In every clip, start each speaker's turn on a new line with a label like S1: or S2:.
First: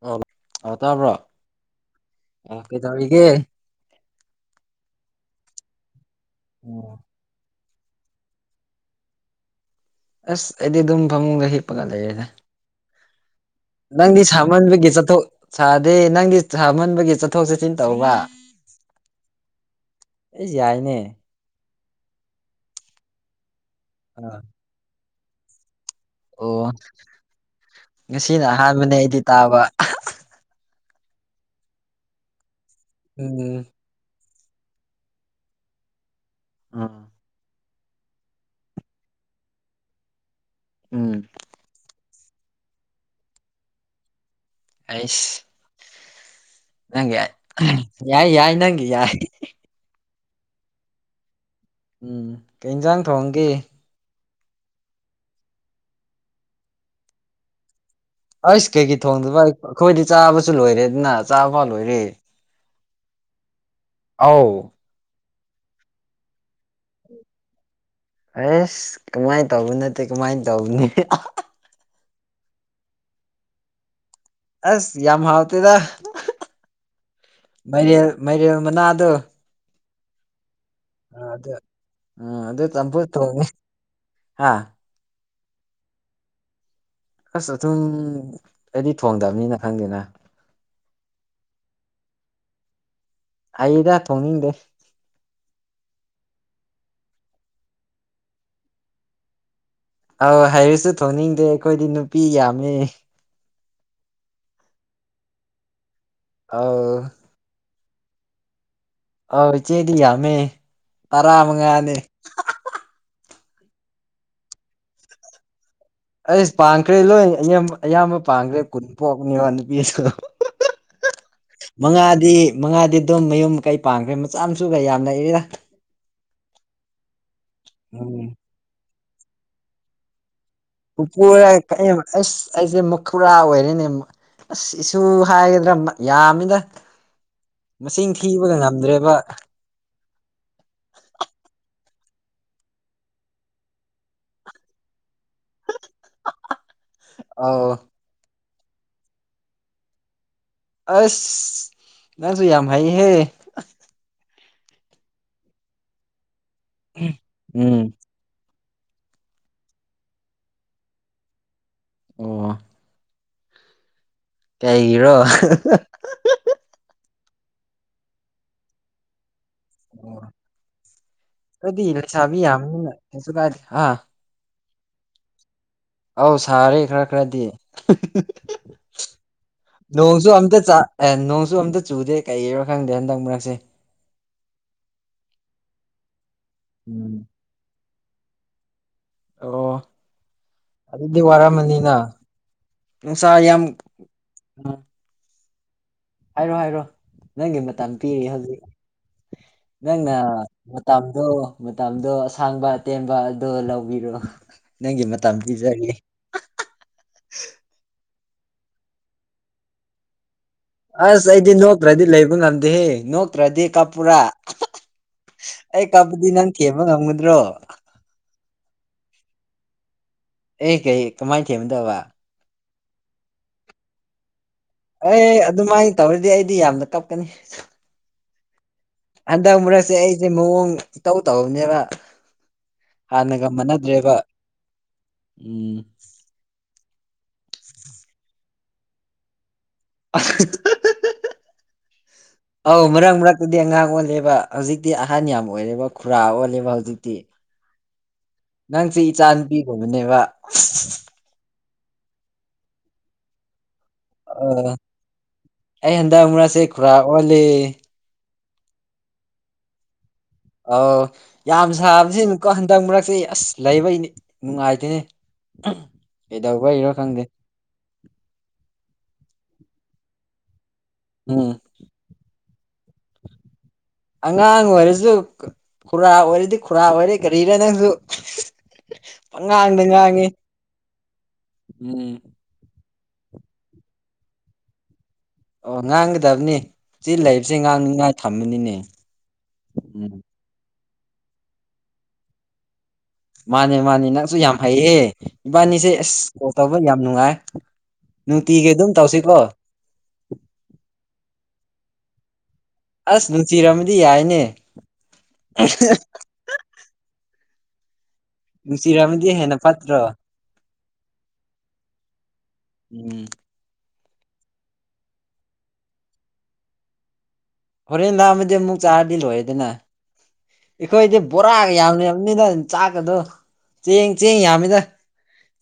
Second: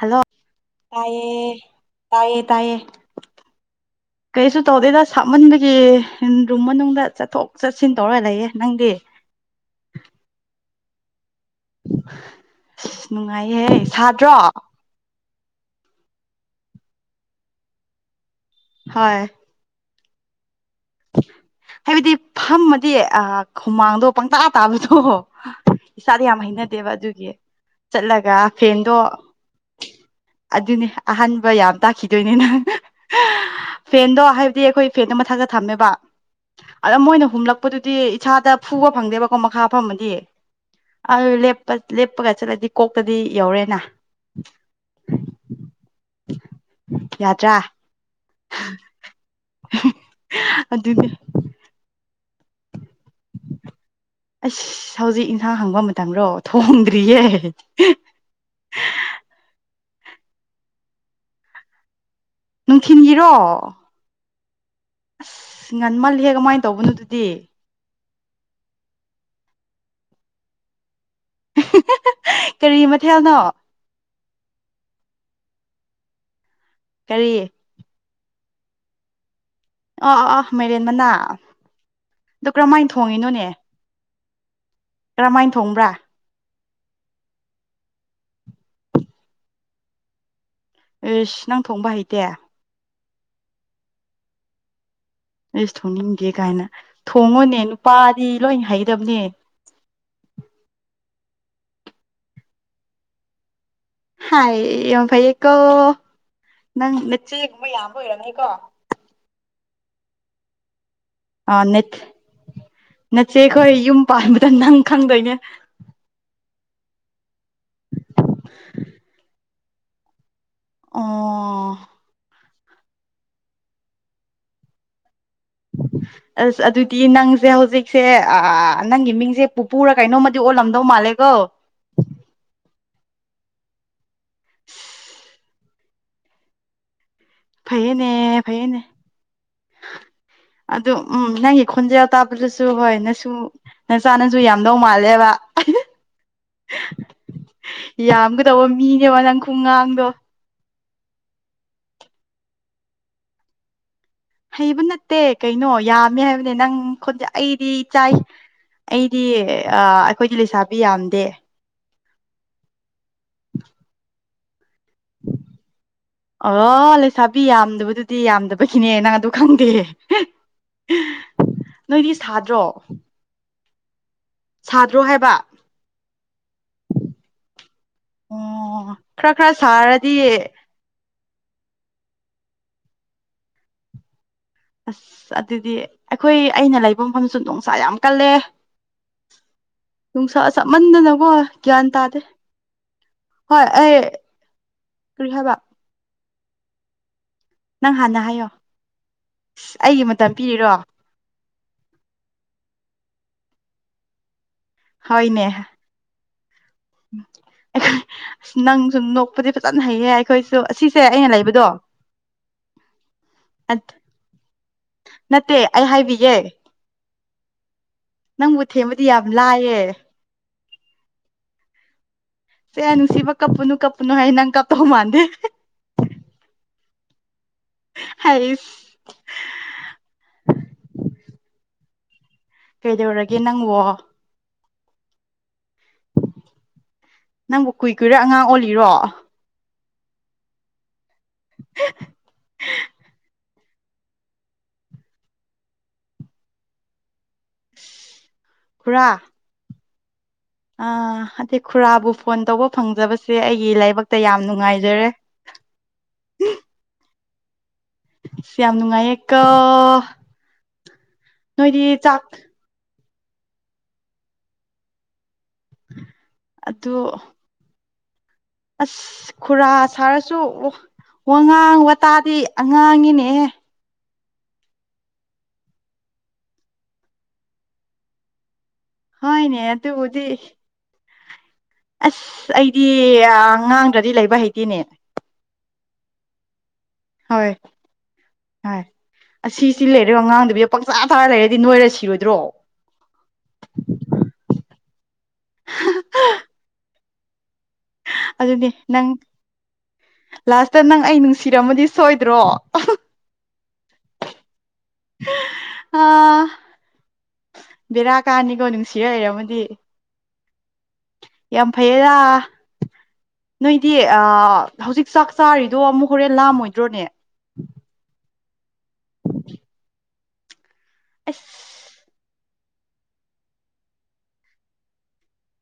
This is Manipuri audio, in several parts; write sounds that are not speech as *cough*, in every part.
S1: ꯍꯜꯂꯣ
S2: ꯑ ꯇꯥꯕ꯭ꯔꯣ
S1: ꯇꯥꯏꯌꯦ ꯇꯥꯏꯌꯦ
S2: ꯑꯣ
S1: ꯇꯥꯏꯌꯦ
S2: ꯀꯩꯗꯧꯔꯤꯒꯦ
S1: ꯀꯩꯁꯨ ꯇꯧꯗꯦꯗ ꯁꯥꯃꯟꯕꯒꯤ ꯔꯨꯝ ꯃꯅꯨꯡꯗ ꯆꯠꯊꯣꯛ ꯆꯠꯁꯤꯟ ꯇꯧꯔ ꯂꯩꯌꯦ ꯅꯪꯗꯤ
S2: ꯑꯁ ꯑꯩꯗꯤ ꯑꯗꯨꯝ ꯐꯃꯨꯡꯗ ꯍꯤꯞꯄꯒ ꯂꯩꯔꯦꯗ
S1: ꯅꯨꯡꯉꯥꯏꯌꯦ
S2: ꯅꯪꯗꯤ ꯁꯥꯃꯟꯕꯒꯤ ꯆꯠꯊꯣꯛ ꯁꯥꯗꯦ ꯅꯪꯗꯤ ꯁꯥꯃꯟꯕꯒꯤ ꯆꯠꯊꯣꯛ ꯆꯠꯁꯤꯟ ꯇꯧꯕ
S1: ꯍꯣꯏ
S2: ꯑꯩꯁ ꯌꯥꯏꯅꯦ
S1: ꯍꯥꯏꯕꯗꯤ ꯐꯝꯃꯗꯤ ꯑꯥ ꯍꯨꯃꯥꯡꯗꯣ ꯄꯪꯇꯥ
S2: ꯑꯥ
S1: ꯇꯥꯕꯗꯣ ꯏꯁꯥꯗ ꯌꯥꯝ
S2: ꯑꯣ
S1: ꯍꯩꯅꯗꯦꯕ ꯑꯗꯨꯒꯤ ꯆꯠꯂꯒ
S2: ꯉꯁꯤꯅ ꯑꯍꯥꯟꯕꯅꯦ
S1: ꯐꯦꯟꯗꯣ
S2: ꯑꯩꯗꯤ ꯇꯥꯕ
S1: ꯑꯗꯨꯅꯦ ꯑꯍꯥꯟꯕ ꯌꯥꯝ ꯇꯥꯛꯈꯤꯗꯣꯏꯅꯦꯅꯥ
S2: ꯎꯝ
S1: ꯐꯦꯟꯗꯣ ꯍꯥꯏꯕꯗꯤ ꯑꯩꯈꯣꯏ ꯐꯦꯟꯗꯣ ꯃꯊꯛꯇ ꯊꯝꯃꯦꯕ
S2: ꯎꯝ
S1: ꯑꯗ ꯃꯣꯏꯅ ꯍꯨꯝꯂꯛ ꯄꯗꯨꯗꯤ ꯏꯁꯥꯗ ꯐꯨꯕ ꯐꯪꯗꯦꯕꯀꯣ ꯃꯈꯥ ꯐꯝꯃꯗꯤ
S2: ꯎꯝ
S1: ꯑꯗꯨ ꯂꯦꯞꯄ ꯂꯦꯞꯄꯒ ꯆꯠꯂꯗꯤ ꯀꯣꯛꯇꯗꯤ ꯌꯧꯔꯦꯅꯥ
S2: ꯑꯩꯁ ꯅꯪꯒꯤ ꯑ
S1: ꯌꯥꯗ꯭ꯔꯥ
S2: ꯌꯥꯏ ꯌꯥꯏ ꯅꯪꯒꯤ ꯌꯥꯏ
S1: ꯑꯗꯨꯅꯦ
S2: ꯎꯝ ꯀꯩꯟꯖꯥꯡ ꯊꯣꯡꯒꯦ
S1: ꯑꯁ ꯍꯧꯖꯤꯛ ꯏꯟꯁꯥꯡ ꯍꯪꯕ ꯃꯇꯝꯔꯣ ꯊꯣꯡꯗ꯭ꯔꯤꯌꯦ
S2: ꯑꯁ ꯀꯩꯒꯤ ꯊꯣꯡꯗꯕ ꯑ ꯑꯩꯈꯣꯏꯗꯤ ꯆꯥꯕꯁꯨ ꯂꯣꯏꯔꯦꯗꯅ ꯆꯥꯕ ꯐꯥꯎ ꯂꯣꯏꯔꯦ
S1: ꯅꯨꯡꯊꯤꯟꯒꯤꯔꯣ
S2: ꯑꯥꯎ
S1: ꯑꯁ ꯉꯟꯃꯜꯂꯤꯍꯦ ꯀꯃꯥꯏ ꯇꯧꯕꯅꯣ ꯑꯗꯨꯗꯤ
S2: ꯑꯦꯁ ꯀꯃꯥꯏꯟ ꯇꯧꯕ ꯅꯠꯇꯦ ꯀꯃꯥꯏꯟ ꯇꯧꯕꯅꯤ
S1: ꯀꯔꯤ ꯃꯊꯦꯜꯅꯣ
S2: ꯑꯁ ꯌꯥꯝ ꯍꯥꯎꯇꯦꯗ
S1: ꯀꯔꯤ
S2: ꯃꯥꯏꯔꯦꯜ ꯃꯥꯏꯔꯦꯜ ꯃꯅꯥꯗꯣ
S1: ꯑ‌ꯣ ꯑꯥ ꯑꯥ ꯃꯥꯏꯔꯦꯟ ꯃꯅꯥ
S2: ꯎꯝ
S1: ꯑꯗꯨ ꯀꯔꯝꯃꯥꯏꯅ ꯊꯣꯡꯉꯤꯅꯣꯅꯦ
S2: ꯍꯥꯥ
S1: ꯀꯔꯝꯃꯥꯏꯟ ꯊꯣꯡꯕ꯭ꯔꯥ
S2: ꯑꯁ ꯑꯗꯨꯝ ꯑꯩꯗꯤ ꯊꯣꯡꯗꯕꯅꯤꯅ ꯈꯪꯗꯦꯅ
S1: ꯑꯩꯁ ꯅꯪ ꯊꯣꯡꯕ ꯍꯩꯇꯦ
S2: ꯍꯩꯗ ꯊꯣꯡꯅꯤꯡꯗꯦ
S1: ꯏꯁ ꯊꯣꯡꯅꯤꯡꯗꯦ ꯀꯥꯏꯅ ꯊꯣꯡꯉꯣꯅꯦ ꯅꯨꯄꯥꯗꯤ ꯂꯣꯏ ꯍꯩꯗꯕꯅꯦ
S2: ꯑꯧ ꯍꯩꯔꯤꯁꯨ ꯊꯣꯡꯅꯤꯡꯗꯦ ꯑꯩꯈꯣꯏꯗꯤ ꯅꯨꯄꯤ ꯌꯥꯝꯃꯦ
S1: ꯍꯥꯏ ꯌꯥꯝ ꯐꯩꯌꯦꯀꯣ
S2: ꯑꯧ
S1: ꯅꯪ ꯅꯆꯦꯒꯨꯝꯕ ꯌꯥꯝꯕ ꯑꯣꯏꯔꯝꯅꯤꯀꯣ
S2: ꯑꯣ ꯏꯆꯦꯗꯤ ꯌꯥꯝꯃꯦ ꯇꯔꯥ
S1: ꯑꯥ ꯅꯠ
S2: ꯃꯉꯥꯅꯦ
S1: ꯅꯆ‌ꯦꯈꯣꯏ ꯌꯨꯝ ꯄꯥꯟꯕꯗ ꯅꯪ ꯈꯪꯗꯣꯏꯅꯦ
S2: ꯑꯩꯁ ꯄꯥꯟꯈ꯭ꯔꯦ ꯂꯣꯏ ꯑꯌꯝꯕ ꯑꯌꯥꯝꯕ ꯄꯥꯟꯈ꯭ꯔꯦ ꯀꯨꯟ ꯄꯣꯛꯄꯅꯤꯕ ꯅꯨꯄꯤꯗ‌ꯣ
S1: ꯑꯣ
S2: ꯃꯉꯥꯗꯤ ꯃꯉꯥꯗꯤ ꯑꯗꯨꯝ ꯃꯌꯨꯝ ꯃꯀꯩ ꯄꯥꯟꯈ꯭ꯔꯦ ꯃꯆꯥ ꯃꯁꯨꯒ ꯌꯥꯝ ꯂꯩꯌ‌ꯦꯗꯥ
S1: ꯑꯁ ꯑꯗꯨꯗꯤ ꯅꯪꯁꯦ ꯍꯧꯖꯤꯛꯁꯦ
S2: ꯎꯝ
S1: ꯅꯪꯒꯤ ꯃꯤꯡꯁꯦ ꯄꯨꯄꯨꯔꯥ ꯀꯩꯅꯣꯃꯗꯤ ꯑꯣꯜꯂꯝ
S2: ꯄꯨꯄꯨꯔꯥ ꯀꯩ ꯑꯁ ꯑꯩꯁꯦ ꯃꯈꯨꯔꯥ ꯑꯣꯏꯔ‌ꯦꯅꯦ ꯑꯁ ꯏꯁꯨ ꯍꯥꯏꯒꯗ꯭ꯔꯥ ꯃ ꯌꯥꯝꯃꯤꯗ ꯃꯁꯤꯡ
S1: ꯐꯩꯌꯦꯅꯦ
S2: ꯊꯤꯕꯒ
S1: ꯐꯩꯌꯦꯅꯦ
S2: ꯉꯝꯗ꯭ꯔꯦꯕ
S1: ꯑꯗꯨ ꯎꯝ ꯅꯪꯒꯤ ꯈꯣꯟꯖ‌ꯦꯜ ꯇꯥꯕꯗꯁꯨ ꯍꯣꯏ ꯅꯁꯨ ꯅꯆꯥ ꯅꯁꯨ ꯌꯥꯝꯗꯧ ꯃꯥꯜꯂꯦꯕ
S2: ꯑꯧ
S1: ꯌꯥꯝꯒꯗꯧꯕ ꯃꯤꯅꯦꯕ ꯅꯪ ꯈꯨꯠꯉꯥꯡꯗꯣ
S2: ꯑꯁ ꯅꯪꯁꯨ ꯌꯥꯝ ꯍꯩꯍꯦ
S1: ꯍꯩꯕ ꯅꯠꯇꯦ ꯀꯩꯅꯣ ꯌꯥꯝꯃꯦ ꯍꯥꯏꯕꯅꯦ ꯅꯪ ꯈꯣꯟꯖ‌ꯦ ꯑꯩꯗꯤ
S2: ꯎꯝ
S1: ꯏꯆꯥꯏ ꯑꯩꯗꯤ ꯑꯥ ꯑꯩꯈꯣꯏꯗꯤ ꯂꯩꯁꯥꯕꯤ ꯌꯥꯝꯗꯦ
S2: ꯑꯣ
S1: *unintelligible*
S2: ꯀꯩꯒꯤꯔꯣ
S1: ꯑꯣ ꯂꯩꯁꯥꯕꯤ ꯌꯥꯝꯗꯕꯗꯨꯗꯤ ꯌꯥꯝꯗꯕꯒꯤꯅꯦ ꯅꯪ ꯑꯗꯨ ꯈꯪꯗꯦ
S2: ꯑꯩꯈꯣꯏꯗꯤ
S1: ꯅꯣꯏꯗꯤ ꯁꯥꯗ꯭ꯔꯣ
S2: ꯍꯁꯨ ꯀꯥꯏꯗꯤ ꯍꯥ
S1: ꯁꯥꯗ꯭ꯔꯣ ꯍꯥꯏꯕ
S2: ꯑꯧ ꯁꯥꯔꯦ ꯈꯔ ꯈꯔꯗꯤ
S1: ꯑꯣ ꯈꯔ ꯈꯔ
S2: ꯅꯣꯡꯁꯨ
S1: ꯁꯥꯔꯗꯤ
S2: ꯑꯝꯇ ꯆꯠ ꯑꯦ ꯅꯣꯡꯁꯨ ꯑꯝꯇ ꯆꯨꯗꯦ ꯀꯩꯒꯤꯔꯣ ꯈꯪꯗꯦ ꯍꯟꯗꯛ ꯃꯔꯛꯁꯦ
S1: ꯑꯁ ꯑꯗꯨꯗꯤ ꯑꯩꯈꯣꯏ ꯑꯩꯅ ꯂꯩꯕ
S2: ꯎꯝ
S1: ꯃꯐꯝꯗꯁꯨ ꯅꯨꯡꯁꯥ ꯌꯥꯝ ꯀꯜꯂꯦ
S2: ꯑꯣ
S1: ꯅꯨꯡꯁꯥ
S2: ꯑꯗꯨꯗꯤ
S1: ꯁꯥꯃꯟꯗꯅꯀꯣ ꯒ꯭ꯌꯥꯟ
S2: ꯋꯥꯔꯝꯃꯅꯤꯅ
S1: ꯇꯥꯗꯦ
S2: ꯅꯨꯡꯁꯥ ꯌꯥꯝ
S1: ꯀ꯭ꯔꯤꯍꯥꯏꯕ
S2: ꯍꯥꯏꯔꯣ ꯍꯥꯏꯔꯣ ꯅꯪꯒꯤ ꯃꯇꯝ
S1: ꯅꯪ ꯍꯥꯟꯅ
S2: ꯄꯤꯔꯤ
S1: ꯍꯥꯏꯌꯣ
S2: ꯍꯧꯖꯤꯛ
S1: ꯑꯁ ꯑꯩꯒꯤ
S2: ꯅꯪꯅ
S1: ꯃꯇꯝ ꯄꯤꯔꯤꯔꯣ
S2: ꯃꯇꯝꯗꯣ ꯃꯇꯝꯗꯣ ꯑꯁꯥꯡꯕ ꯑꯇꯦꯟꯕ ꯑꯗꯣ ꯂꯧꯕꯤꯔꯣ ꯅꯪꯒꯤ ꯃꯇꯝ
S1: ꯍꯣꯏꯅꯦ ꯎ
S2: ꯄꯤꯖꯒꯦ
S1: ꯑꯁ ꯅꯪ ꯁꯨꯝ ꯅꯣꯛꯄꯗꯤ ꯐꯖꯅ ꯍꯩꯌꯦ ꯍꯥꯏ ꯑꯩꯈꯣꯏꯁꯨ ꯑꯁꯤ
S2: ꯑꯁ ꯑꯩꯗꯤ ꯅꯣꯛꯇ꯭ꯔꯗꯤ ꯂꯩꯕ ꯉꯝꯗꯦꯍꯦ ꯅꯣꯛꯇ꯭ꯔꯗꯤ ꯀꯞꯄꯨꯔꯥ
S1: ꯅꯠꯇꯦ
S2: ꯑꯩ ꯀꯞꯄꯗꯤ
S1: ꯍꯥꯏꯕꯤꯒꯦ
S2: ꯅꯪ ꯊꯦꯝꯕ ꯉꯝꯒꯗ꯭ꯔꯣ
S1: ꯅꯪꯕꯨ ꯊꯦꯝꯕꯗꯤ ꯌꯥꯝ ꯂꯥꯏꯌꯦ
S2: ꯑꯦ ꯀꯩ ꯀꯃꯥꯏꯅ ꯊꯦꯝꯕꯗꯧꯕ
S1: ꯁꯦ ꯅꯨꯡ ꯁꯤꯕ ꯀꯞꯄꯅꯨ ꯀꯞꯄꯅꯨ ꯍꯥꯏ ꯅꯪ ꯀꯞ
S2: ꯑꯦ ꯑꯗꯨꯃꯥꯏꯅ ꯇꯧꯔꯗꯤ ꯑꯩꯗꯤ ꯌꯥꯝꯅ ꯀꯞꯀꯅꯤ
S1: ꯍꯥꯏ
S2: ꯍꯟꯗꯛ ꯃꯔꯛꯁꯦ ꯑꯩꯁꯦ ꯃꯑꯣꯡ ꯏꯇꯧ ꯇꯧꯅꯦꯕ
S1: ꯀꯩꯗꯧꯔꯒꯦ
S2: ꯍꯥꯟꯅꯒ
S1: ꯅꯪꯕꯣ
S2: ꯃꯅꯗ꯭ꯔꯦꯕ ꯎꯝ
S1: ꯅꯪꯕꯨ ꯀꯨꯏ ꯀꯨꯏꯔꯥ ꯑꯉꯥꯡ ꯑꯣꯜꯂꯤꯔꯣ
S2: ꯑ ꯍ
S1: *unintelligible*
S2: *unintelligible* ꯑꯧ ꯃꯔꯛ ꯃꯔꯛꯇꯗꯤ ꯑꯉꯥꯡ ꯑꯣꯜꯂꯦꯕ ꯍꯧꯖꯤꯛꯇꯤ ꯑꯍꯟ ꯌꯥꯝ ꯑꯣꯏꯔꯦꯕ ꯈꯨꯔꯥ ꯑꯣꯜꯂꯦꯕ ꯍꯧꯖꯤꯛꯇꯤ ꯅꯪꯁꯦ ꯏꯆꯥ ꯅꯨꯄꯤꯒꯨꯝꯕꯅꯤꯕ
S1: ꯑ ꯑꯗꯗꯤ ꯈꯨꯔꯥꯕꯨ ꯐꯣꯟ ꯇꯧꯕ ꯐꯪꯖꯕꯁꯦ ꯑꯩꯒꯤ ꯂꯥꯏꯕꯛꯇ ꯌꯥꯝ
S2: ꯑ
S1: ꯅꯨꯡꯉꯥꯏꯖꯔꯦ
S2: ꯑꯩ ꯍꯟꯗꯛ ꯃꯔꯛꯁꯦ ꯈꯨꯔꯥ ꯑꯣꯜꯂꯦ
S1: ꯌꯥꯝ ꯅꯨꯡꯉꯥꯏꯌꯦꯀꯣ
S2: ꯑꯎ ꯌꯥꯝ
S1: ꯅꯣꯏꯗꯤ ꯆꯥꯛ
S2: ꯁꯥꯕꯁꯤꯅꯀꯣ ꯍꯟꯗꯛ ꯃꯔꯛꯁꯦ ꯑꯁ ꯂꯩꯕꯩꯅꯦ ꯅꯨꯡꯉꯥꯏꯇꯦꯅꯦ ꯀꯩꯗꯧꯕꯩꯔꯣ
S1: ꯑꯗꯨ
S2: ꯈꯪꯗꯦ
S1: ꯑꯁ ꯈꯨꯔꯥ ꯁꯥꯔꯁꯨ
S2: ꯎꯝ
S1: ꯋꯥꯉꯥꯡ ꯋꯥꯇꯥꯗꯤ ꯑꯉꯥꯡꯅꯤꯅꯦꯍꯦ
S2: ꯑꯉꯥꯡ ꯑꯣꯏꯔꯁꯨ ꯈꯨꯔꯥ ꯑꯣꯏꯔꯗꯤ ꯈꯨꯔꯥ ꯑꯣꯏꯔꯦ ꯀꯔꯤꯔꯥ ꯅꯪꯁꯨ
S1: ꯍꯣꯏꯅꯦ
S2: ꯄꯉꯥꯡꯗ ꯉꯥꯡꯉꯤ
S1: ꯑꯗꯨꯕꯨꯗꯤ
S2: ꯎꯝ
S1: ꯑꯁ ꯑꯩꯗꯤ ꯑ ꯉꯥꯡꯗ꯭ꯔꯗꯤ ꯂꯩꯕ ꯍꯩꯇꯦꯅꯦ
S2: ꯑꯣ ꯉꯥꯡꯒꯗꯕꯅꯤ ꯁꯤ
S1: ꯍꯣꯏ
S2: ꯂꯩꯕꯁꯦ ꯉꯥꯡꯅꯤꯉꯥꯏ ꯊꯝꯕꯅꯤꯅꯦ
S1: ꯍꯣꯏ ꯑꯁꯤꯁꯤ
S2: ꯎꯝ
S1: ꯂꯩꯔꯦꯒ ꯑꯉꯥꯡꯗꯕꯤ ꯄꯪꯆꯥ ꯆꯥꯔ ꯂꯩꯔꯗꯤ ꯅꯣꯏꯔ ꯁꯤꯔꯣꯏꯗ꯭ꯔꯣ
S2: ꯃꯥꯅꯦ ꯃꯥꯅꯦ ꯅꯪꯁꯨ ꯌꯥꯝ ꯍꯩꯌꯦ ꯏꯕꯥꯅꯤꯁꯦ ꯑꯁ ꯀꯣꯜ ꯇꯧꯕ ꯌꯥꯝ ꯅꯨꯡꯉꯥꯏ
S1: ꯑꯗꯨꯅꯦ
S2: ꯅꯨꯡꯇꯤꯒꯤ ꯑꯗꯨꯝ
S1: ꯅꯪ
S2: ꯇꯧꯁꯤꯀꯣ
S1: ꯂꯥꯁꯇ ꯅꯪ ꯑꯩ ꯅꯨꯡꯁꯤꯔꯝꯃꯗꯤ ꯁꯣꯏꯗ꯭ꯔꯣ
S2: ꯑꯁ ꯅꯨꯡꯁꯤꯔꯝꯃꯗꯤ ꯌꯥꯏꯅꯦ
S1: ꯑꯥ ꯕꯦꯔꯥ ꯀꯥꯅꯤꯀꯣ ꯅꯨꯡꯁꯤꯔ
S2: ꯅꯨꯡꯁꯤꯔꯝꯃꯗꯤ ꯍꯦꯟꯅ
S1: ꯂꯩꯔꯝꯃꯗꯤ
S2: ꯐꯠꯇ꯭ꯔꯣ
S1: ꯌꯥꯝ ꯐꯩꯌꯦꯗ
S2: ꯎꯝ
S1: ꯅꯣꯏꯗꯤ ꯑꯥ ꯍꯧꯖꯤꯛ ꯆꯥꯛ ꯆꯥꯔꯤꯗꯣ ꯑꯃꯨꯛ ꯍꯣꯔꯦꯟ ꯂꯥꯝꯃꯣꯏꯗ꯭ꯔꯣꯅꯦ
S2: ꯍꯣꯔꯦꯟ ꯂꯥꯝꯃꯗꯤ ꯑꯃꯨꯛ ꯆꯥꯔꯗꯤ ꯂꯣꯏꯑꯦꯗꯅ ꯑꯩꯈꯣꯏꯗꯤ
S1: ꯑꯁ
S2: ꯕꯣꯔꯥꯒ ꯌꯥꯝ ꯂꯩꯔꯝꯅꯤꯗ ꯆꯥꯛꯀꯗꯣ ꯆꯦꯡ ꯆꯦꯡ ꯌꯥꯝꯃꯤꯗ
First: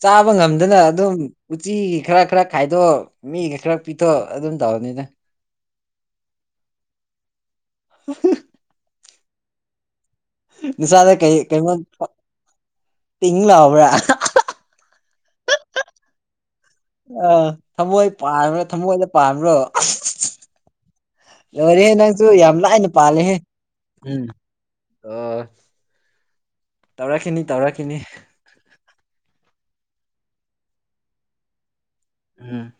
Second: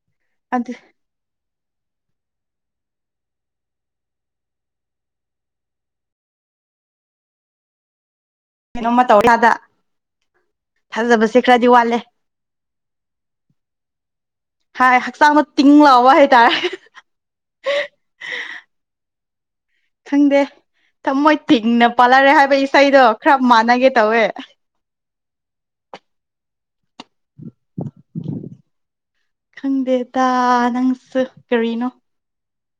S2: ꯆꯥꯕ
S1: ꯑꯗꯨ
S2: ꯉꯝꯗꯅ ꯑꯗꯨꯝ ꯎꯆꯤꯒꯤ ꯈꯔ ꯈꯔ ꯈꯥꯏꯗꯣꯛ ꯃꯤꯒꯤ ꯈꯔ ꯄꯤꯊꯣꯛ ꯑꯗꯨꯝ ꯇꯧꯅꯤꯗ *unintelligible*
S1: ꯀꯩꯅꯣꯝꯃ ꯇꯧꯔ ꯂꯥꯗ
S2: ꯅꯁꯥꯗ ꯀꯩ ꯀꯩꯅꯣꯃꯥ
S1: ꯋꯥꯠꯂꯦ
S2: ꯇꯤꯡ ꯂꯥꯎꯕ꯭ꯔꯥ
S1: ꯍꯥꯢ ꯍꯛꯆꯥꯡꯗꯣ ꯇꯤꯡ ꯂꯥꯎꯕ ꯍꯥꯏꯇꯥꯔꯦ
S2: ꯑꯥ ꯊꯃꯣꯏ ꯄꯥꯟꯕ꯭ꯔ ꯊꯃꯣꯏꯗ ꯄꯥꯟꯕ꯭ꯔꯣ
S1: ꯈꯪꯗꯦ ꯊꯃꯣꯏ ꯇꯤꯡꯅ
S2: ꯂꯣꯏꯔꯦꯍꯦ ꯅꯪꯁꯨ
S1: ꯄꯥꯜꯂꯛꯔꯦ ꯍꯥꯏꯕ
S2: ꯌꯥꯝ ꯂꯥꯏꯅ
S1: ꯏꯁꯩꯗꯣ
S2: ꯄꯥꯜꯂꯦꯍꯦ
S1: ꯈꯔ ꯃꯥꯟꯅꯒꯦ
S2: ꯎꯝ
S1: ꯇꯧꯋꯦ
S2: ꯑꯣ ꯇꯧꯔꯛꯈꯤꯅꯤ ꯇꯧꯔꯛꯈꯤꯅꯤ
S1: ꯈꯪꯗꯦꯇꯥ ꯅꯪꯁꯨ ꯀꯔꯤꯅꯣ
S2: ꯎꯝ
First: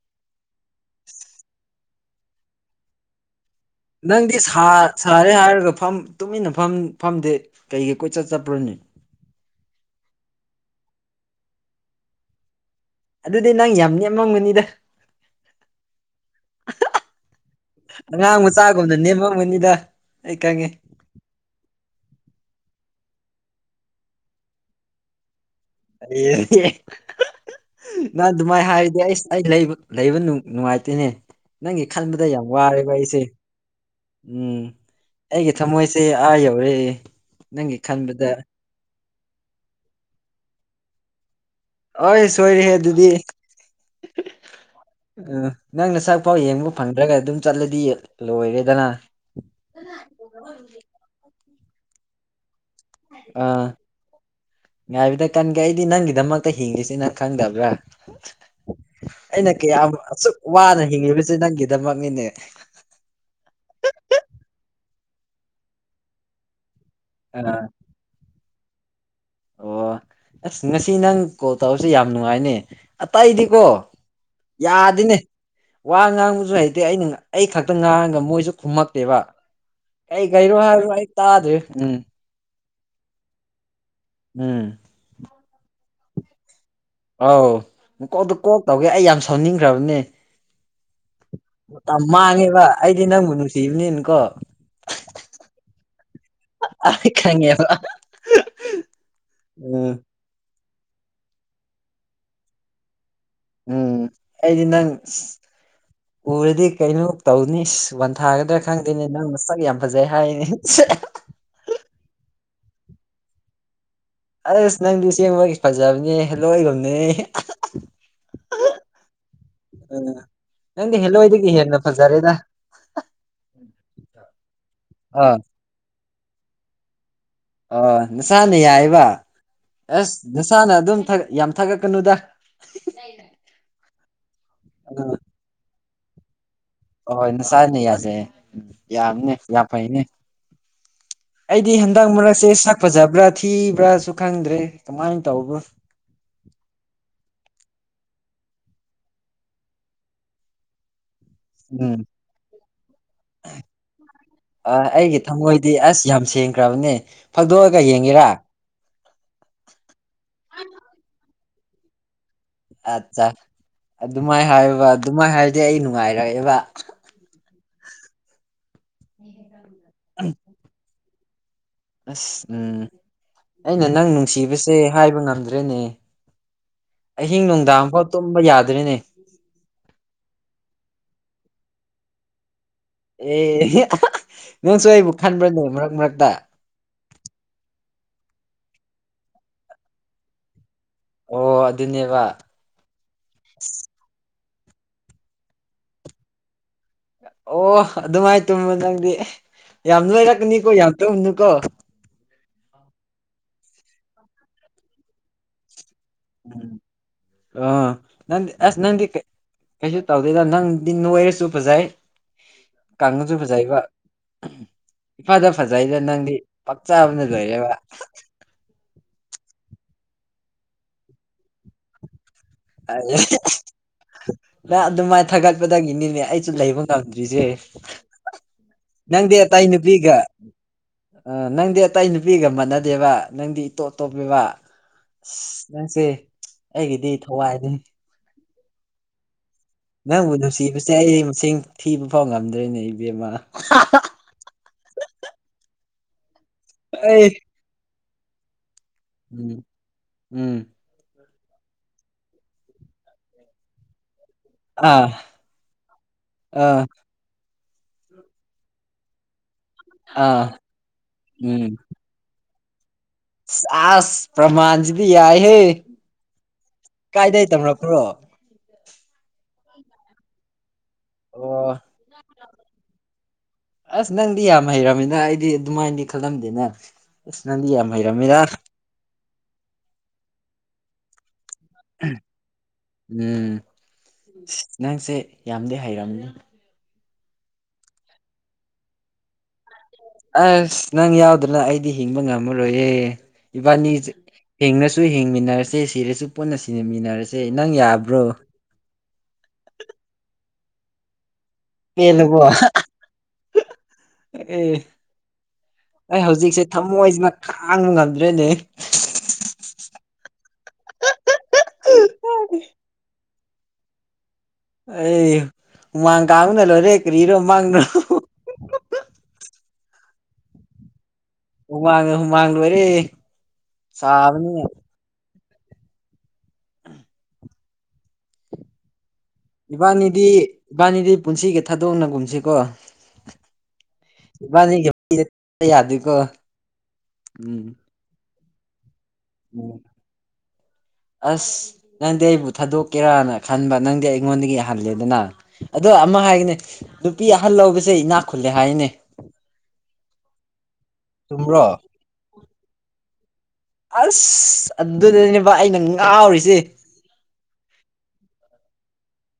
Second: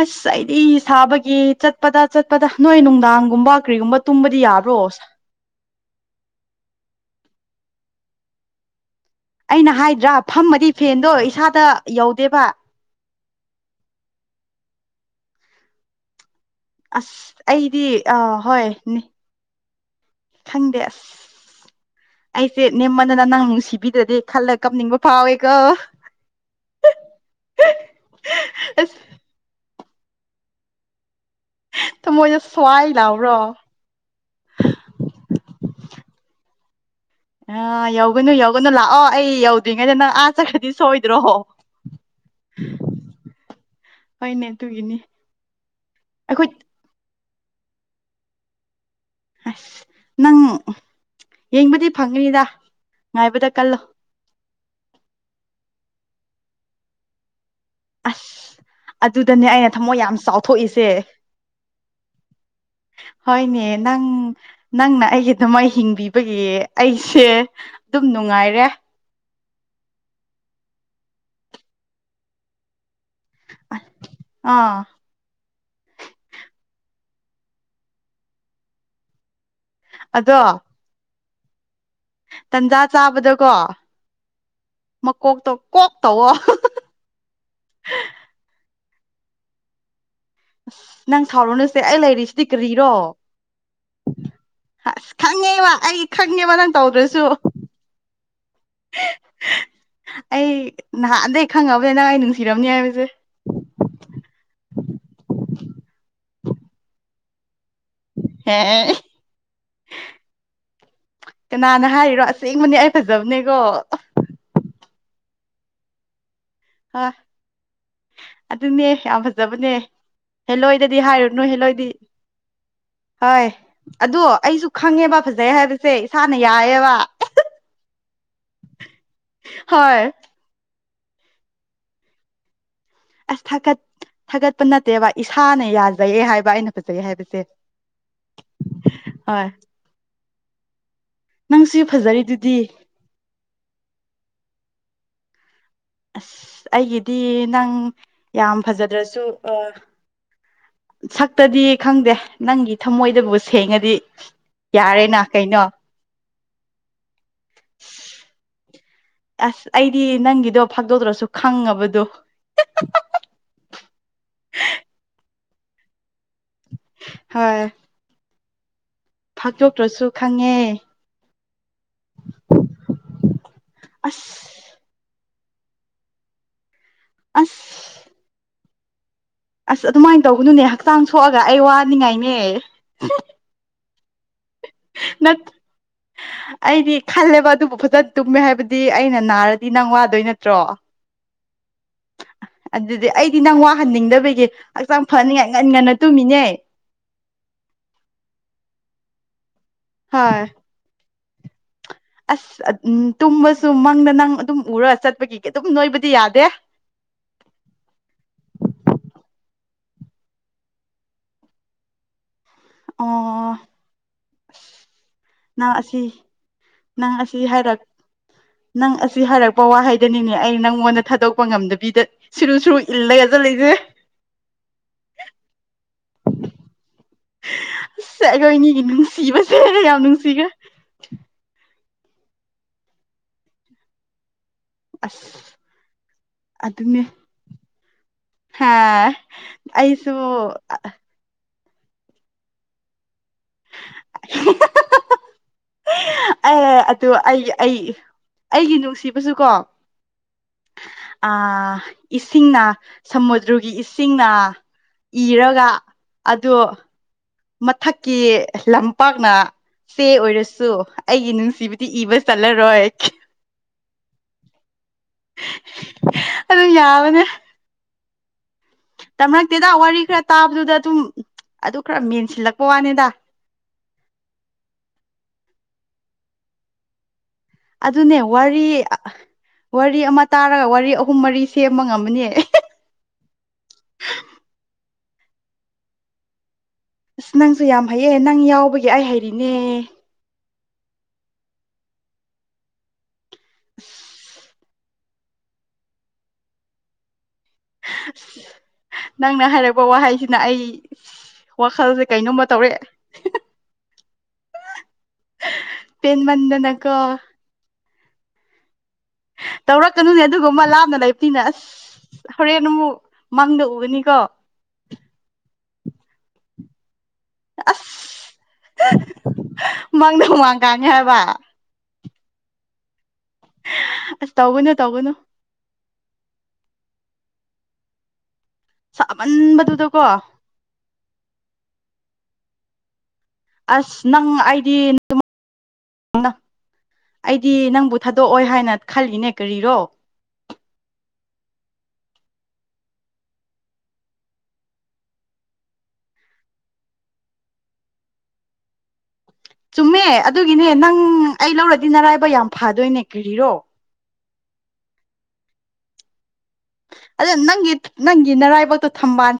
S1: ꯑꯁ ꯑꯩꯗꯤ ꯁꯥꯕꯒꯤ ꯆꯠꯄꯗ ꯆꯠꯄꯗ ꯅꯣꯏ ꯅꯨꯡꯗꯥꯡꯒꯨꯝꯕ ꯀ꯭ꯔꯤꯒꯨꯝꯕ ꯇꯨꯝꯕꯗꯤ ꯌꯥꯕꯔꯣ ꯁꯥ
S2: *unintelligible* ꯍꯥꯏꯔꯒ ꯐꯝ ꯇꯨꯃꯤꯟꯅ ꯐꯝ ꯐꯝꯗꯦ ꯀꯩꯒꯤ ꯀꯣꯏꯆꯠ ꯆꯠꯄ꯭ꯔꯅꯦ
S1: ꯑꯩꯅ ꯍꯥꯏꯗ꯭ꯔꯥ ꯐꯝꯃꯗꯤ ꯐꯦꯟꯗꯣ ꯏꯁꯥꯗ ꯌꯧꯗꯦꯕ
S2: ꯑꯗꯨꯗꯤ ꯅꯪ ꯌꯥꯝ ꯅꯦꯝꯃꯝꯒꯅꯤꯗ
S1: ꯑꯁ ꯑꯩꯗꯤ ꯑꯥ
S2: ꯑꯉꯥꯡ
S1: ꯍꯣꯏ
S2: ꯃꯆꯥꯒꯨꯝꯅ
S1: ꯅꯦ
S2: ꯅꯦꯝꯃꯝꯒꯅꯤꯗ ꯑꯩ ꯈꯪꯉꯦ
S1: ꯈꯪꯗꯦ ꯑꯁ ꯑꯩꯁꯦ ꯅꯦꯝꯃꯟꯗꯅ ꯅꯪ ꯅꯨꯡꯁꯤꯕꯤꯗ꯭ꯔꯗꯤ ꯈꯜꯂꯒ ꯀꯞꯅꯤꯡꯕ ꯐꯥꯎꯋꯦꯀꯣ
S2: ꯅꯪ ꯑꯗꯨꯃꯥꯏ
S1: ꯑꯁ
S2: ꯍꯥꯏꯔꯗꯤ ꯑꯩꯁ ꯑꯩ ꯂꯩꯕ ꯂꯩꯕ ꯅꯨꯡꯉꯥꯏꯇꯦꯅꯦ ꯅꯪꯒꯤ ꯈꯟꯕꯗ
S1: ꯊꯃꯣꯏꯗ
S2: ꯌꯥꯝ ꯋꯥꯔꯦꯕ
S1: ꯁ꯭ꯋꯥꯏ
S2: ꯑꯩꯁꯦ
S1: ꯂꯥꯎꯕ꯭ꯔꯣ
S2: ꯎꯝ ꯑꯩꯒꯤ ꯊꯃꯣꯏꯁꯦ ꯑꯥ ꯌꯧꯔꯦ ꯅꯪꯒꯤ
S1: ꯑꯥ
S2: ꯈꯟꯕꯗ
S1: ꯌꯧꯒꯅꯨ ꯌꯧꯒꯅꯨ ꯂꯥꯛꯑꯣ ꯑꯩ ꯌꯧꯗ꯭ꯔꯤꯉꯩꯗ ꯅꯪ ꯑꯥ ꯆꯠꯈ꯭ꯔꯗꯤ ꯁꯣꯏꯗ꯭ꯔꯣ
S2: ꯑꯣꯢ ꯁꯣꯏꯔꯦꯍꯦ ꯑꯗꯨꯗꯤ
S1: ꯍꯣꯏꯅꯦ ꯑꯗꯨꯒꯤꯅꯤ
S2: ꯑꯥ ꯅꯪ ꯅꯁꯛ ꯐꯥꯎ
S1: ꯑꯩꯈꯣꯏ
S2: ꯌꯦꯡꯕ ꯐꯪꯗ꯭ꯔꯒ ꯑꯗꯨꯝ ꯆꯠꯂꯗꯤ ꯂꯣꯏꯔꯦꯗꯅ
S1: ꯑꯩꯁ ꯅꯪ ꯌꯦꯡꯕꯗꯤ ꯐꯪꯒꯅꯤꯗ ꯉꯥꯏꯕꯗ
S2: ꯑꯥ
S1: ꯀꯜꯂꯣ
S2: ꯉꯥꯏꯕꯗ ꯀꯟꯒꯦ ꯑꯩꯗꯤ ꯅꯪꯒꯤꯗꯃꯛꯇ ꯍꯤꯡꯔꯤꯁꯤ ꯅꯪ ꯈꯪꯗꯕ꯭ꯔꯥ
S1: ꯑꯁ ꯑꯗꯨꯗꯅꯦ
S2: ꯑꯩꯅ ꯀꯌꯥꯝ
S1: ꯊꯃꯣꯏ ꯌꯥꯝ
S2: ꯑꯁꯨꯛ ꯋꯥꯅ
S1: ꯆꯥꯎꯊꯣꯛꯏꯁꯦ
S2: ꯍꯤꯡꯉꯤꯕꯁꯦ ꯅꯪꯒꯤꯗꯃꯛꯅꯤꯅꯦ
S1: ꯍꯣꯏꯅꯦ ꯅꯪ ꯅꯪꯅ ꯑꯩꯒꯤꯗꯨꯃꯥꯏ ꯍꯤꯡꯕꯤꯕꯒꯤ ꯑꯩꯁꯦ
S2: ꯑꯥ
S1: ꯗꯨꯝ ꯅꯨꯡꯉꯥꯏꯔꯦ
S2: ꯑꯣ ꯑꯁ ꯉꯁꯤ ꯅꯪ ꯀꯣꯜ ꯇꯧꯔꯁꯤ ꯌꯥꯝ ꯅꯨꯡꯉꯥꯏꯅꯦ ꯑꯇꯩꯗꯤꯀꯣ
S1: ꯑꯥ
S2: ꯌꯥꯗꯤꯅꯦ ꯋꯥ ꯉꯥꯡꯕꯁꯨ ꯍꯩꯇꯦ ꯑꯩꯅ ꯑꯩ ꯈꯛꯇ ꯉꯥꯡꯔꯒ ꯃꯣꯏꯁꯨ ꯈꯨꯝꯃꯛꯇꯦꯕ ꯀꯩ
S1: ꯑꯗꯣ
S2: ꯀꯩꯔꯣ ꯍꯥꯏꯔꯣ ꯑꯩ ꯇꯥꯗ꯭ꯔꯤ ꯎꯝ
S1: ꯇꯟꯖꯥ ꯆꯥꯕꯗꯀꯣ
S2: ꯎꯝ
S1: ꯃꯀꯣꯛꯇꯣ ꯀꯣꯛ ꯇꯧꯋꯣ
S2: ꯑꯧ ꯃꯀꯣꯛꯇꯨ ꯀꯣꯛ ꯇꯧꯒꯦ ꯑꯩ ꯌꯥꯝ ꯁꯥꯎꯅꯤꯡꯈ꯭ꯔꯕꯅꯦ
S1: ꯑꯁ ꯅꯪ ꯁꯥꯎꯔꯨꯅꯨꯁꯦ ꯑꯩ
S2: ꯃꯇꯝ
S1: ꯂꯩꯔꯤꯁꯤꯗꯤ
S2: ꯃꯥꯡꯉꯦꯕ
S1: ꯀꯔꯤꯔꯣ
S2: ꯑꯩꯗꯤ ꯅꯪꯕꯨ ꯅꯨꯡꯁꯤꯕꯅꯤꯅꯀꯣ
S1: ꯑꯁ ꯈꯪꯉꯦꯕ ꯑꯩ ꯈꯪꯉꯦꯕ ꯅꯪ
S2: ꯑꯩ
S1: ꯇꯧꯗ꯭ꯔꯁꯨ
S2: ꯈꯪꯉꯦꯕ ꯎꯝ
S1: ꯑꯩ ꯅꯍꯥꯟꯗꯩ ꯈꯪꯉꯕꯅꯤ ꯅꯪ ꯑꯩ ꯅꯨꯡꯁꯤꯔꯝꯅꯤ ꯍꯥꯏꯕꯁꯦ
S2: ꯎꯝ ꯑꯩꯗꯤ ꯅꯪ ꯎꯔꯗꯤ ꯀꯩꯅꯣ ꯇꯧꯅꯤ ꯋꯥꯟꯊꯥꯒꯗ꯭ꯔꯥ
S1: ꯍꯦ
S2: ꯈꯪꯗꯦꯅꯦ ꯅꯪ ꯅꯁꯛ ꯌꯥꯝ ꯐꯖꯩ ꯍꯥꯏꯌꯦꯅꯦ
S1: ꯀꯅꯥꯅ ꯍꯥꯏꯔꯤꯔꯣ ꯑꯁꯦꯡꯕꯅꯦ ꯑꯩ ꯐꯖꯕꯅꯦꯀꯣ
S2: ꯑꯁ ꯅꯪꯗꯤ ꯑꯁꯦꯡꯕꯒꯤ ꯐꯖꯕꯅꯦ ꯍꯦꯂꯣꯏꯒꯨꯝ
S1: ꯑ
S2: *unintelligible*
S1: ꯑꯗꯨꯅꯦ ꯌꯥꯝ ꯐꯖꯕꯅꯦ
S2: ꯎꯝ ꯅꯪꯗꯤ
S1: ꯍꯦꯜꯂꯣꯏꯗꯗꯤ
S2: ꯍꯦꯜꯂꯣꯏꯗꯒꯤ
S1: ꯍꯥꯏꯔꯨꯅꯨ
S2: ꯍꯦꯟꯅ
S1: ꯍꯦꯜꯂꯣꯏꯗꯤ
S2: ꯐꯖꯔꯦꯗ
S1: ꯍꯣꯏ ꯑꯗꯣ ꯑꯩꯁꯨ ꯈꯪꯉꯦꯕ
S2: ꯑꯥ
S1: ꯐꯖꯩ ꯍꯥꯏꯕ ꯁꯦ ꯏꯁꯥꯅ ꯌꯥꯏꯌꯦꯕ
S2: ꯑꯣ ꯅꯁꯥꯅ ꯌꯥꯏꯕ
S1: ꯍꯣꯏ
S2: ꯑꯁ ꯅꯁꯥꯅ ꯑꯗꯨꯝ ꯊꯥꯒꯠ ꯌꯥꯝ ꯊꯥꯒꯠꯀꯅꯨꯗ
S1: ꯑꯁ ꯊꯥꯠ ꯊꯥꯒꯠꯄ ꯅꯠꯇꯦꯕ ꯏꯁꯥꯅ ꯌꯥꯖꯩꯌꯦ ꯍꯥꯏꯕ ꯑꯩꯅ ꯐꯖꯩ
S2: ꯑꯣ ꯍꯣꯏ
S1: ꯍꯥꯏꯕꯁꯦ
S2: ꯅꯁꯥꯥꯅ ꯌꯥꯖꯩ ꯌꯥꯝꯅꯦ
S1: ꯍꯣꯏ
S2: ꯌꯥꯝ ꯐꯩꯅꯦ ꯑꯩꯗꯤ
S1: ꯅꯪꯁꯨ
S2: ꯍꯟꯗꯛ ꯃꯔꯛꯁꯦ
S1: ꯐꯖꯔꯤꯗꯨꯗꯤ
S2: ꯁꯛ ꯐꯖꯕ꯭ꯔꯥ ꯊꯤꯕ꯭ꯔꯥꯁꯨ ꯈꯪꯗ꯭ꯔꯦ ꯀꯃꯥꯏꯅ ꯇꯧꯕ꯭ꯔꯣ
S1: ꯑꯁ ꯑꯩꯒꯤꯗꯤ ꯅꯪ ꯌꯥꯝ ꯐꯖꯗ꯭ꯔꯁꯨ ꯑ ꯁꯛꯇꯗꯤ
S2: ꯎꯝ
S1: ꯈꯪꯗꯦ ꯅꯪꯒꯤ ꯊꯝꯃꯣꯏꯗꯕꯨ ꯁꯦꯡꯉꯗꯤ
S2: ꯑ ꯑꯩꯒꯤ
S1: ꯌꯥꯔꯦꯅ ꯀꯩꯅꯣ
S2: ꯊꯃꯣꯏꯗꯤ ꯑꯁ ꯌꯥꯝ ꯁꯦꯡꯈ꯭ꯔꯕꯅꯦ ꯐꯥꯛꯗꯣꯛꯑꯒ ꯌꯦꯡꯒꯦꯔꯥ
S1: ꯑꯁ ꯑꯩꯗꯤ ꯅꯪꯒꯤꯗꯣ ꯐꯥꯛꯗꯣꯛꯗ꯭ꯔꯁꯨ ꯈꯪꯉꯕꯗꯣ
S2: ꯑꯠꯆꯥ ꯑꯗꯨꯃꯥꯏꯅ ꯍꯥꯏꯋꯨꯕ ꯑꯗꯨꯃꯥꯏꯅ ꯍꯥꯏꯔꯗꯤ ꯑꯩ ꯅꯨꯡꯉꯥꯏꯔꯛꯑꯦꯕ
S1: ꯍꯣꯏ ꯐꯥꯛꯇꯣꯛꯇ꯭ꯔꯁꯨ ꯈꯪꯉꯦ
S2: ꯑꯁ ꯎꯝ ꯑꯩꯅ ꯅꯪ ꯅꯨꯡꯁꯤꯕꯁꯦ
S1: ꯑꯁ
S2: ꯍꯥꯏꯕ ꯉꯝꯗ꯭ꯔꯦꯅꯦ ꯑꯍꯤꯡ ꯅꯨꯡꯗꯥꯡꯐꯥꯎ
S1: ꯑꯁ
S2: ꯇꯨꯝꯕ ꯌꯥꯗ꯭ꯔꯦꯅꯦ
S1: ꯑꯁ ꯑꯗꯨꯃꯥꯏꯅ ꯇꯧꯒꯅꯨꯅꯦ ꯍꯛꯆꯥꯡ ꯁꯣꯛꯑꯒ ꯑꯩ ꯋꯥꯅꯤꯡꯉꯥꯏꯅꯦ
S2: ꯑꯦ ꯅꯪꯁꯨ ꯑꯩꯕꯨ
S1: ꯅꯠ
S2: ꯈꯟꯕ꯭ꯔꯥꯅꯦ ꯃꯔꯛ ꯃꯔꯛꯇ
S1: ꯑꯩꯗꯤ ꯈꯜꯂꯦꯕ ꯑꯗꯨꯕꯨ ꯐꯖꯅ ꯇꯨꯝꯃꯦ ꯍꯥꯏꯕꯗꯤ ꯑꯩꯅ ꯅꯥꯔꯗꯤ ꯅꯪ ꯋꯥꯗꯣꯏ ꯅꯠꯇ꯭ꯔꯣ
S2: ꯑꯣ ꯑꯗꯨꯅꯦꯕ
S1: ꯑꯗꯨꯗꯤ ꯑꯩꯗꯤ ꯅꯪ ꯋꯥꯍꯟꯅꯤꯡꯗꯕꯒꯤ ꯍꯛꯆꯥꯡ ꯐꯅꯤꯡꯉꯥꯏ ꯉꯟ ꯉꯟꯅ ꯇꯨꯝꯃꯤꯅꯦ
S2: ꯑꯣ ꯑꯗꯨꯃꯥꯏꯅ ꯇꯨꯝꯃꯣ ꯅꯪꯗꯤ ꯌꯥꯝ
S1: ꯍꯣꯏ
S2: ꯅꯣꯏꯔꯛꯀꯅꯤꯀꯣ ꯌꯥꯝ ꯇꯨꯝ ꯅꯨꯀꯣ
S1: ꯑꯁ ꯑꯗ ꯎꯝ ꯇꯨꯝꯕꯁꯨ ꯃꯪꯗ ꯅꯪ ꯑꯗꯨꯝ ꯎꯔ ꯆꯠꯄꯒꯤ ꯑꯗꯨꯝ ꯅꯣꯏꯕꯗꯤ ꯌꯥꯗ
S2: ꯑ ꯅꯪꯗꯤ ꯑꯁ ꯅꯪꯗꯤ ꯀꯩ ꯀꯩꯁꯨ ꯇꯧꯗꯦꯗ ꯅꯪꯗꯤ ꯅꯣꯏꯔꯁꯨ ꯐꯖꯩ ꯀꯡꯉꯁꯨ
S1: ꯑꯣ
S2: ꯐꯖꯩꯕ ꯏꯐꯗ
S1: ꯅꯪ
S2: ꯐꯖꯩꯗ
S1: ꯑꯁꯤ
S2: ꯅꯪꯗꯤ
S1: ꯅꯪ
S2: ꯄꯥꯛꯆꯥꯥꯕꯅ
S1: ꯑꯁꯤ
S2: ꯂꯣꯏꯔꯦꯕ
S1: ꯍꯥꯏꯔꯛ ꯅꯪ ꯑꯁꯤ ꯍꯥꯏꯔꯛꯄ ꯋꯥꯍꯩꯗꯅꯤꯅꯦ ꯑꯩ ꯅꯪꯉꯣꯟꯗ ꯊꯥꯗꯣꯛꯄ ꯉꯝꯗꯕꯤꯗ ꯁꯨꯔꯨ ꯁꯨꯔꯨ ꯏꯜꯂꯒ ꯆꯠꯂꯤꯁꯦ
S2: ꯅꯪ ꯑꯗꯨꯃꯥꯏꯅ ꯊꯥꯒꯠꯄꯗꯒꯤꯅꯤꯅꯦ ꯑꯩꯁꯨ ꯂꯩꯕ ꯉꯝꯗ꯭ꯔꯤꯁꯦ
S1: ꯑꯁ ꯑꯩꯈꯣꯏꯅꯤꯒꯤ
S2: ꯅꯪꯗꯤ
S1: ꯅꯨꯡꯁꯤꯕꯁꯦ
S2: ꯑꯇꯩ
S1: ꯌꯥꯝ
S2: ꯅꯨꯄꯤꯒ
S1: ꯅꯨꯡꯁꯤꯈ꯭ꯔꯦ
S2: ꯑ ꯅꯪꯗꯤ ꯑꯇꯩ ꯅꯨꯄꯤꯒ ꯃꯥꯟꯅꯗꯦꯕ ꯅꯪꯗꯤ ꯏꯇꯣꯞ ꯇꯣꯞꯄꯦꯕ ꯑꯁ ꯅꯪꯁꯦ ꯑꯩꯒꯤꯗꯤ ꯊꯋꯥꯏꯅꯤ
S1: ꯍꯥꯥ
S2: ꯅꯪꯕꯨ ꯅꯨꯡꯁꯤꯕꯁꯦ ꯑꯩ ꯃꯁꯤꯡ ꯊꯤꯕ ꯐꯥꯎ ꯉꯝꯗ꯭ꯔꯦꯅꯦ ꯏꯕꯦꯝꯃ
S1: *unintelligible* ꯑꯦ ꯑꯗꯨ ꯑꯩ ꯑꯩ ꯑꯩꯒꯤ ꯅꯨꯡꯁꯤꯕꯁꯨꯀꯣ
S2: ꯎꯝ ꯎꯝ
S1: ꯑꯥ ꯏꯁꯤꯡꯅ ꯁꯃꯨꯗ꯭ꯔꯒꯤ ꯏꯁꯤꯡꯅ
S2: ꯑꯥ
S1: ꯏꯔꯒ ꯑꯗꯨ
S2: ꯑꯥ
S1: ꯃꯊꯛꯀꯤ ꯂꯝꯄꯥꯛꯅ ꯆꯦ
S2: ꯑꯥ
S1: ꯑꯣꯏꯔꯁꯨ ꯑꯩꯒꯤ
S2: ꯎꯝ
S1: ꯅꯨꯡꯁꯤꯕꯗꯤ ꯏꯕ ꯆꯥꯜꯂꯔꯣꯢ
S2: ꯑꯁ ꯄ꯭ꯔꯃꯥꯟꯁꯤꯗꯤ ꯌꯥꯏꯍꯦ
S1: ꯑꯗꯨꯝ ꯌꯥꯕꯅꯦ
S2: ꯀꯥꯏꯗꯩ ꯇꯝꯂꯛꯄ꯭ꯔꯣ
S1: ꯇꯝꯔꯛꯇꯦꯗ ꯋꯥꯔꯤ ꯈꯔ ꯇꯥꯕꯗꯨꯗ ꯑꯗꯨꯝ
S2: ꯑꯣ
S1: ꯑꯗꯨ ꯈꯔ ꯃꯦꯟꯁꯤꯜꯂꯛꯄ ꯋꯥꯅꯤꯗ꯫
S2: ꯑꯁ ꯅꯪꯗꯤ ꯌꯥꯝ ꯍꯩꯔꯝꯃꯤꯅ ꯑꯩꯗꯤ ꯑꯗꯨꯃꯥꯏꯅꯗꯤ ꯈꯜꯂꯝꯗꯦꯅ ꯏꯁ ꯅꯪꯗꯤ ꯌꯥꯝ
S1: ꯑꯗꯨꯅꯦ
S2: ꯍꯩꯔꯝꯃꯤꯗ
S1: ꯋꯥꯔꯤ ꯋꯥꯔꯤ ꯑꯃ ꯇꯥꯔꯒ ꯋꯥꯔꯤ ꯑꯍꯨꯝ ꯃꯔꯤ ꯁꯦꯝꯃ ꯉꯝꯃꯅꯤ
S2: ꯎꯝ ꯅꯪꯁꯦ ꯌꯥꯝꯗꯤ ꯍꯩꯔꯝꯅꯤ
S1: ꯑꯁ ꯅꯪꯁꯨ ꯌꯥꯝ ꯍꯩꯌꯦ ꯅꯪ ꯌꯥꯎꯕꯒꯤ ꯑꯩ ꯍꯩꯔꯤꯅꯦ꯫
S2: ꯑꯁ ꯅꯪ ꯌꯥꯎꯗꯅ ꯑꯩꯗꯤ ꯍꯤꯡꯕ ꯉꯝꯃꯔꯣꯏꯌꯦ ꯏꯕꯥꯅꯤ꯫ ꯍꯤꯡꯅꯁꯨ ꯍꯤꯡꯃꯤꯟꯅꯔꯁꯤ ꯁꯤꯔꯁꯨ ꯄꯨꯟꯅ ꯁꯤꯅꯤꯃꯤꯅꯔꯁꯤ꯫
S1: ꯅꯪꯅ ꯍꯥꯏꯔꯛꯄ ꯋꯥꯍꯩꯁꯤꯅ ꯑꯩ ꯋꯥꯈꯜꯁꯦ
S2: ꯄꯦꯜꯂꯕꯣ
S1: ꯀꯩꯅꯣꯝꯃ ꯇꯧꯔꯦ꯫
S2: ꯑꯦ ꯑꯩ ꯍꯧꯖꯤꯛꯁꯦ
S1: ꯄꯦꯟꯃꯟꯗꯅꯀꯣ
S2: ꯊꯃꯣꯏꯖꯤꯅ ꯈꯥꯡꯕ ꯉꯝꯗ꯭ꯔꯦꯅꯦ
S1: ꯇꯧꯔꯛꯀꯅꯨꯅꯦ ꯑꯗꯨꯒꯨꯝꯕ ꯂꯥꯞꯅ ꯂꯩꯞꯇꯤꯅ ꯑꯁ ꯍꯣꯔꯦꯟ ꯑꯃꯨ ꯃꯪꯗ ꯎꯒꯅꯤꯀꯣ꯫
S2: ꯑꯩ ꯍꯨꯃꯥꯡ ꯀꯥꯡꯕꯅ‌ ꯂꯣꯏꯔꯦ ꯀꯔꯤꯔꯣ ꯃꯪꯔꯣ꯫
S1: ꯑꯁ ꯃꯪꯗ ꯍꯨꯃꯥꯡ ꯀꯥꯟꯉꯦ ꯍꯥꯏꯕ
S2: ꯍꯨꯃꯥꯡꯅ ꯍꯨꯃꯥꯡ ꯂꯣꯏꯔꯦ
S1: ꯑꯁ
S2: ꯁꯥꯕꯅꯤꯅ
S1: ꯇꯧꯒꯅꯨ ꯇꯧꯒꯅꯨ꯫ ꯁꯃꯟꯕ
S2: ꯏꯕꯥꯅꯤꯗꯤ ꯏꯕꯥꯅꯤꯗꯤ ꯄꯨꯟꯁꯤꯒꯤ ꯊꯥꯗꯣꯛꯅꯒꯨꯝꯁꯤꯀꯣ꯫
S1: ꯑꯁ ꯅꯪ ꯑꯩꯗꯤ
S2: ꯏꯕꯥꯅꯤꯒꯤ ꯌꯥꯗꯦꯀꯣ
S1: *unintelligible* ꯑꯩꯗꯤ
S2: ꯎꯝ
S1: ꯅꯪꯕꯨ ꯊꯥꯗꯣꯛꯑꯣꯏ ꯍꯥꯏꯅ ꯈꯜꯂꯤꯅꯦ꯫ ꯀꯔꯤꯔꯣ
S2: *unintelligible* ꯑꯁ ꯅꯪꯗꯤ ꯑꯩꯕꯨ ꯊꯥꯗꯣꯛꯀꯦꯔꯥꯅ ꯈꯟꯕ ꯅꯪꯗꯤ ꯑꯩꯉꯣꯟꯗꯒꯤꯅ ꯍꯜꯂꯦꯗꯅ ꯑꯗꯣ ꯑꯃ ꯍꯥꯏꯒꯦꯅꯦ ꯅꯨꯄꯤ ꯑꯍꯜ ꯂꯧꯕꯁꯦ ꯏꯅꯥꯛ ꯈꯨꯜꯂꯦ ꯍꯥꯏꯅꯦ
S1: ꯆꯨꯝꯃꯦ ꯑꯗꯨꯒꯤꯅꯦ ꯅꯪ ꯑꯩ
S2: ꯆꯨꯝꯕ꯭ꯔꯣ
S1: ꯂꯧꯔꯗꯤ ꯅꯔꯥꯏꯕꯥꯛ ꯌꯥꯝ ꯐꯥꯗꯣꯏꯅꯦ ꯀꯔꯤꯔꯣ
S2: ꯑꯁ ꯑꯗꯨꯗꯅꯤꯕ ꯑꯩꯅ ꯉꯥꯎꯔꯤꯁꯦ
S1: ꯑꯗꯨ ꯅꯪꯒꯤ ꯅꯪꯒꯤ ꯅꯔꯥꯏꯕꯛꯇꯣ ꯊꯝꯕꯥꯟ